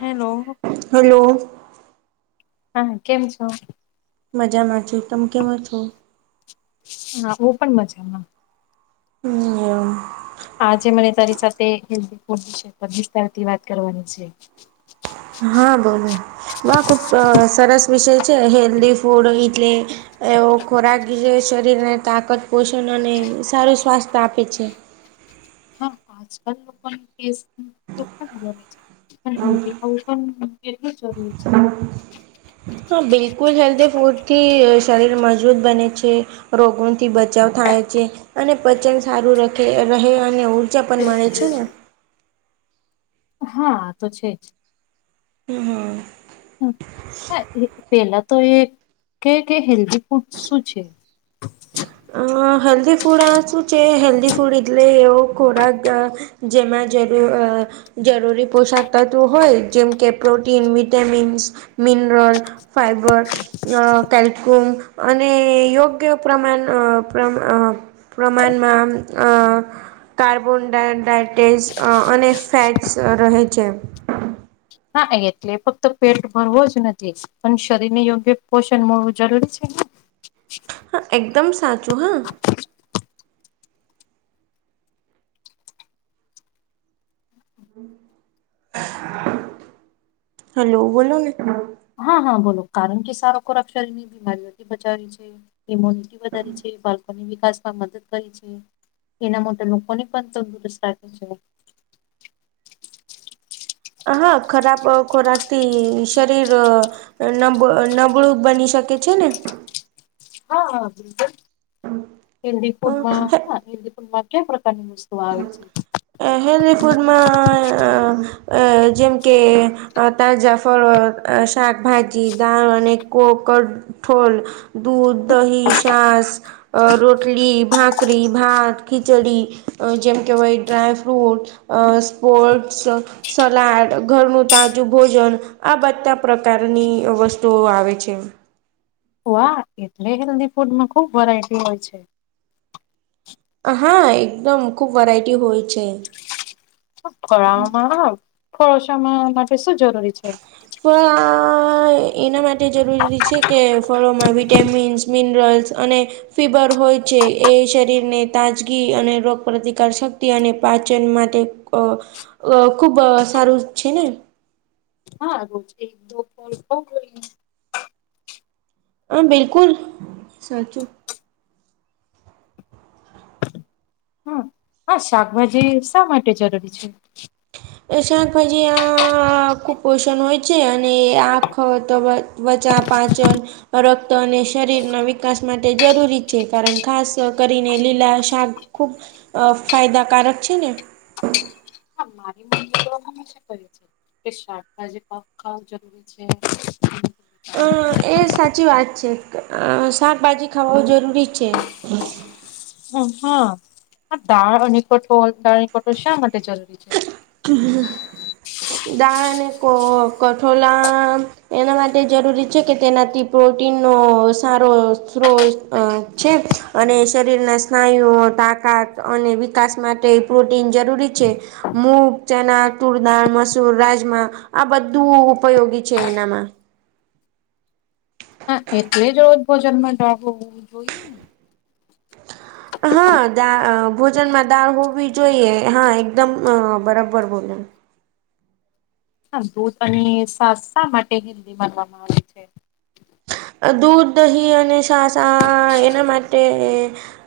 Hello hello હા કેમ છો મજામાં છું તમે કેમ છો હા હું પણ મજામાં એવમ આજે મને તારી સાથે હેલ્ધી ફૂડ વિશે વિસ્તાર થી વાત કરવાની છે હા બોલો ખુબ સરસ વિષય છે હેલ્ધ ફૂડ એટલે એવો ખોરાક જે શરીરને તાકત પોષણ અને સારું સ્વાસ્થ્ય આપે છે હા આજકાલ લોકોની કેસ તો ખમ ગમે છે હમ દેખાવું પણ એટલો જરૂરી છે હા બિલકુલ હેલ્ધી ફૂડથી શરીર મજબૂત બને છે રોગોથી બચાવ થાય છે અને પચન સારું રહે અને બીજા પણ માણે છે ને હા આ તો છે જ હમ હા હ હા પેલા તો એ કે કે હેલ્ધી ફૂડ શું છે અ હેલ્ધી ફૂડ આ શું છે હેલ્ધી ફૂડ એટલે એવો ખોરાક જેમાં જરૂર અ જરૂરી પોષક તત્વો હોય જેમ કે protein vitamins mineral fibre calcium અને યોગ્ય પ્રમાણ પ્રમા પ્રમાણમાં કાર્બોન અને ફેટ્સ રહે છે ના એટલે ફક્ત પેટ ભરવો જ નથી અને શરીર ને યોગ્ય પોષણ મળવું જરૂરી છે હા એકદમ સાચું હા હેલો બોલોલો ને હા હા બોલો કારણ કે સારો ખોરાક શરીરની બીમારીઓથી બચાવી છે મોનટી વધ છે બાકોની વિકાસમાં મદદ કરી છે એના માટે કોની પણ તંદુરસ્ રાખી છ હ હા ખરાબ ખોરાક શરીર નબ નબળું બની શકે છે ને હા હા બિલકુલ હેલ્ ફૂડમાં હા હેલ્ ફૂડમાં ક પ્રકારની વસ્તુ આવે છે હેલ્ધ ફૂડમાં જેમ કે તાજા ફળ અ શાકભાજી, દાળ અને કોકડ ઠોલ, દૂધ, દહી, શાસ અ રોટલી, ભાકરી, ભાત, ખીચડી જેમ કેહેવાય ડ્રાય ફ્રૂટ સ્પોટ્સ સલાડ ઘરનું તાજું ભોજન આ બધા પ્રકારની વસ્તુઓ આવે છે વાહ એટલે હેલ્ધી ફૂડમાં ખુબ વેરાયટી હોય છે હા એકદમ ખુબ વરાયટી હોય છે ફળામાં ફળોશ માટે શું જરૂરી છે ફળ એના માટે જરૂરી છે, કે ફળોમાં વી ટેમિન્સ, મિનરલ્સ અને ફીબર હોય છે, એ શરીરને તાજગી અને રોગ પ્રતિકાર શક્તિ અને પાચન માટે અ અ ખુબ સારું છે, ને હા રોજ એક [inaudible] હા બિલકુલ સાચું હા હા શાકભાજી શા માટે જરૂરી છે? એ શાકભાજી આ કુપોષણ હોય છે, અને આખ તો બ વચા પાાચન રક્ત અને શરીરનો વિકાસ માટે જરૂરી છે, કારણ ખાસ કરીને લીલા શા ખુબ અ ફાયદાકારક છે, ને હા મારી મમમી તો હંમેશા કરે છે. કે શાકભાજી [unintelligible] જરૂરી છે. અ એ સાચી વાત છે, અ શાકભાજી ખાવા જરૂરી છે. હા દાળ અને કઠોળ દાળ અને કઠોળ શા માટે જરૂરી છે? દાળ અને કો કઠોલા એના માટે જરૂરી છે, કે તેનાથી પ્રોટીનનો સારો સ્ત્રો અ છે. અને શરીરના સ્નાયુઓ, તાકાત અને વિકાસ માટે પ્રોટીન જરૂરી છે. મું. ચના, તુળદાળ, મસૂર, રાજમા આ બધું ઉપયોગી છે, એનામાં હા એટલે જ રોજ ભોજન માં જવુ જોઈએને હા દા અ ભોજનમાં દાળ હોવી જોઈએ હા એકદમ અ બરાબર ભોજન હા દૂધ અને સા શા માટે હિલદી માનવામાં આવે છે. દૂધ, દહી અને છાસા એના માટે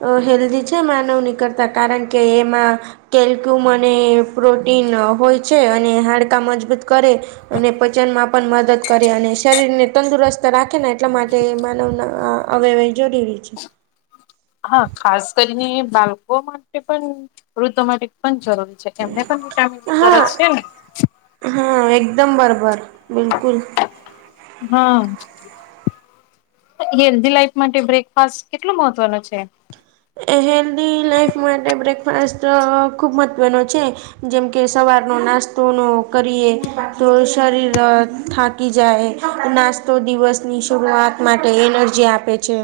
અ હેલ્ધી છે, માનવની કરતા કારણ કે એમાં કેલ્ક્યુમ અને પ્રોટીન હોય છે, અને હાડકા મજબૂત કરે અને પચનમાં પણ મદદ કરે અને શરીર ને તંદુરસ્ત રાખે ને એટલા માટે માનવના અવેવે જોડીવી છે. હા ખાસ કરીને બાલકો માટે પન વૃદ્ધો માટે પન જરૂરી છે, એમને પણ વિટામીનની હા ગરજ છે, ને હા એકદમ બરાબર બિલકુલ હા. હેલ્ધી લાઈફ માટે બ્રેકફાસ્ટ કેટલો મહત્વનો છે. એ હેલ્ધી લાાઈફ માટે બ્રેકફાસ્ટ ખૂબ મહત્ત્વનો છે. જેમ કે સવારનો નાસ્તો નો કરીએ તો શરીર થા કી જાય નાસ્તો દિવસની શરૂઆત માટે એનર્જી આપે છે.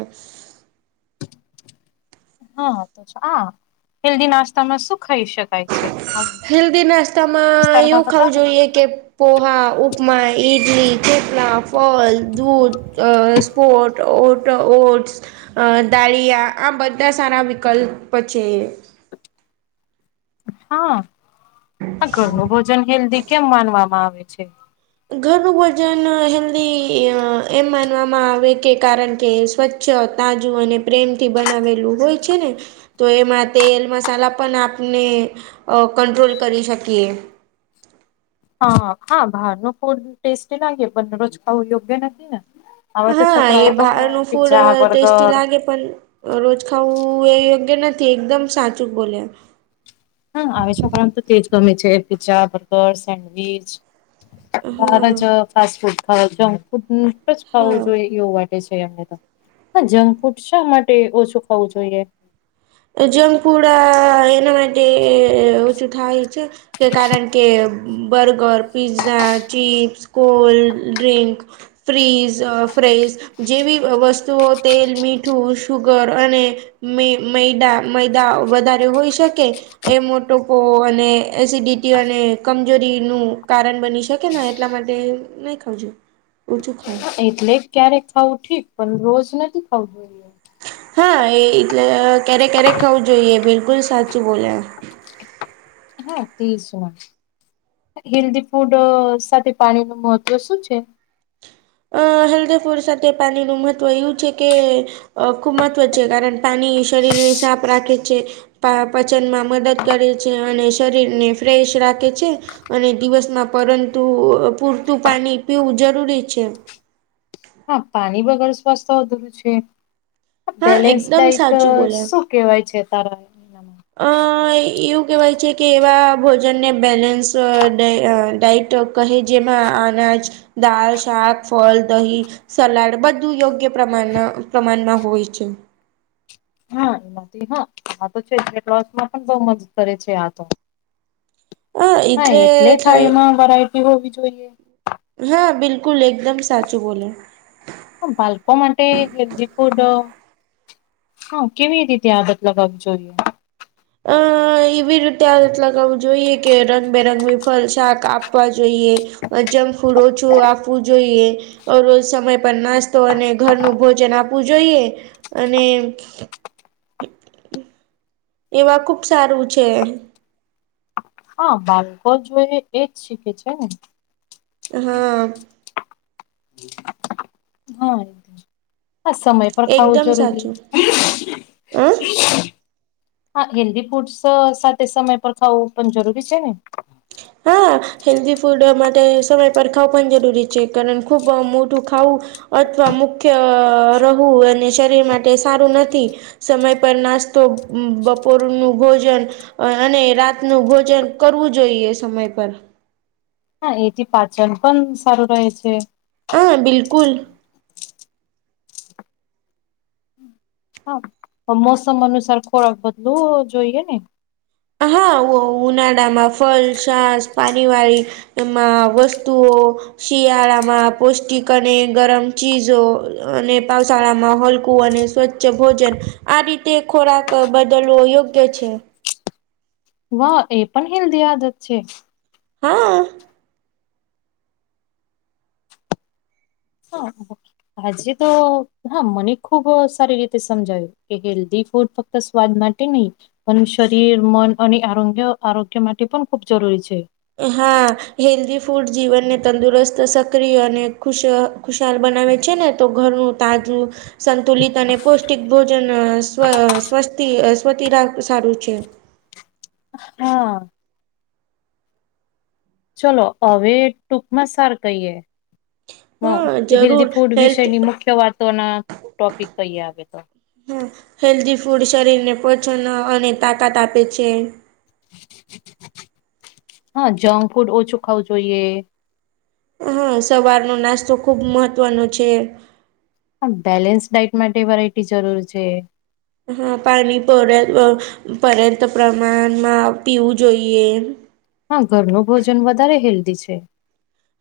હા આ હેલ્ધી નાસ્તામાં શું ખાઈ શકાય છે? આમ હેલ્દી નાસ્તામાં વિસ્તારમાં એવું ખાવું બતાવે છે જોઈએ કે પોહા, ઉપમા, ડલી, ખેપલા, ફલ, દૂધ અ પોટ ઓટ ઓટ્સ અ દાળીયા આ બધા સારા વિકલ્પ છે. હા ઘરનું ભોજન હેલ્ધી કેમ માનવામાં આવે છે? ઘરનું વજન હેલ્ધી એમ માનવામાં આવે કે કારણ કે સ્વચ્છ તાજું અને પ્રેમ થી બનાવેલું હોય છે ને તો એમાં તેલ મસાલા પણ આપને કંટ્રોલ કરી શકીએ. હા હા બારનુ ફૂડ ટેસ્ટી લાગે દરોજ ખાવું યોગ્ય નથી ને હવે તો હા એ છોકરાઓ તો પીઝા બર્ગર પન રોજ ખાવું એ યોગ્ય નથી એકદમ સાચું બોલે હા આવે છોકરામાં તો તેજ ગમે છે, પી્ઝા, બર્ગર, સેન્ડવીચ બાર હા જ ફાસ્ટ ફૂડ ખાવુ, જંક ફૂડ [unintelligible] જ ખાવું હા જોઈએ, એવું હોય. જંક ફૂડ શા માટે ઓછું ખું જોઈએ? જંક ફૂડ એના માટે ઓછું થાય છે. કે કારણ કે burger pizza chips cold drink fries fries જેવી વસ્તુઓ તેલ મીઠું સુુગર અને મેૈદા મૈદા વધારે હોઈ શકે. એ મોટો પોવો અને એસિડિટી અને કમજોરી નું કારણ બની શકે. એટલા માટે નહી ખાવજ ઓછું ખાવ એટલે ક્યારેક ખાવું ઠીક પણ રોજ નથી ખાવું જોઈએ. હા એટલે ક્યારેક ક્યારેક ખાવું જોઈએ બિલકુલ સાચું બોલ્યા. હા ત્રીસ જ. હેલ્ધી ફૂડ સાથે પાણી નું મહત્વ શું છે? અ હેલ્ધ ફૂડ સાથે પાણીનું મહત્વ એવું છે કે અ ખૂબ મહત્વ છે કારણ પાણી શરીરને સાફ રાખે છે. પા પચનમાં મદદ કરે છે અને શરીરને ફ્રેશ રાખે છે. અને દિવસમાં પરંતુ પૂરતું પાણી પીવું જરૂરી છે. હા પાણી બગર રું છે હા બેલેન્સ એકદમ ડઇટ સાચું બોલ્યા. શું કેવાય છે તારા એનામાં? અ એવું કહેવાય છે કે એવા ભોજનને બેલેન્સ ડ ડઇટ કહે જેમાં અનાજ દાળ શાક ફળ દહી સલાડ બધું યોગ્ય પ્રમાણ પ્રમાણમાં હોય છે. હા એમાંથી હા આ તો છેસમાં પણ બહ મજ કરે છે આ તો. હા એટલે થાયમાં વેરાયટી હોવી જોઈએ. હા બિલકુલ એકદમ સાચું બોલ્યા. ભલ્પ માટે માટે હેલ્દી ફૂડ હા કેવી રીતે આગત લગાવવી જોઈએ? હ એવી રીતે આ રતલાગાવું જોઈએ કે રંગબેરંગી ફલ શાક આપવા જોઈએ. જંક ફૂડ ઓછું આપવું જોઈએ. રોજ સમય પર નાસ્તો અને ઘરનું ભોજન આપવું જોઈએ અને એવા ખુબ સારું છે. હા બાળકો જોઈ એજ શીખે છે ને. હા હા આ સમય પર ખાવું એકદમ જરૂરી. સાચું હ [inaudible] હા હેલ્થી ફૂડસ સાથે સમય પર ખાવું પણ જરૂરી છે ને. [inaudible] હેલ્થી ફૂડ માટે સમય પર ખાવ પણ જરૂરી છે. કારણ ખુબ મોટું ખાવું અથવા મુખ્ય રહું અને શરીર માટે સારું નથી. સમય પર નાસ્તો બપોરનું ભોજન અને રાતનું ભોજન કરવું જોઈએ સમય પર. હા એથી પાચન પણ સારું રહે છે. હા બિલકુલ. હા મોસમ અનુસાર ખોરાક બદલું જોઈએ ને. હા ઓ ઉનાળામાં ફલ છાસ પાણીવાળી એમાં વસ્તુઓ શિયાળામાં પૌષ્ટિક અને ગરમ ચીજો અને પાાવશાળામાં [unintelligible] હલકું અને સ્વચ્છ ભોજન આ રીતે ખોરાક બદલવો યોગ્ય છે. વાહ એ પણ હેલ્થી આદત છે. હા! હા હ આજે તો હા મને ખુબ સારી રીતે સમજાવ્યું કે હેલ્થી ફૂડ તો સ્વાદ માટે નહીં અને શરીર મન અને આરોગ્ય આરોગ્ય માટે પણ ખૂબ જરૂરી છે. હા હેલ્ધી ફૂડ જીવનને તંદુરસ્ત સક્રિય અને ખુશ ખુશાલ બનાવે છે ને તો ઘરનું તાજું સંતુલિત અને પૌષ્ટિક ભોજન સ્વ સ્વસ્ સ્વતી રા સારું છે. હા ચલો હવે ટૂંકમાં સાર કહીએ. હ હા હેલ્થી જરૂર ફૂડ હેલ્થ વિશેની મુખ્ય વાતો ના ટોપિક કહી આવે તો હ હેલ્થી ફૂડ શરીરને પોષણ અને તાકાત આપે છે. હા જંક ફૂડ ઓછું ખાવું જોઈએ. હા સવારનો નાસ્તો ખૂબ મહત્વનો છે. હ બેલેન્સ ડાઇટ માટે વેરાયટી જરૂર છે. હા પાણી પણ પર્યંત પ્રમાણમાં પીવું જોઈએ. હા ઘરનું ભોજન વધારે હેલ્ધી છે.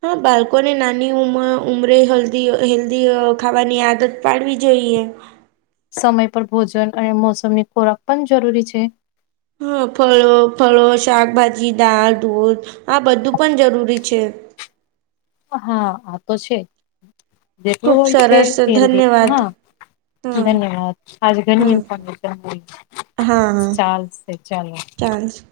હા બાળકોને નાની ઉમ ઉમરે હેલ્ હેલ્ધી ખાવાની આદત પાડવી જોઈએ સમય પર ભોજન અને મોસમની ખોરાક પણ જરૂરી છે. હા ફળો ફળો શાકભાજી દાળ દૂધ આ બધું પણ જરૂરી છે. હા આ તો છે જેટલું ખુબ હોય છે સરસ હ ધન્યવાદ હા હા ધન્યવાદ આજ ઘણી હા ફ [unintelligible] ચાલશે ચાલો! ચાન્સ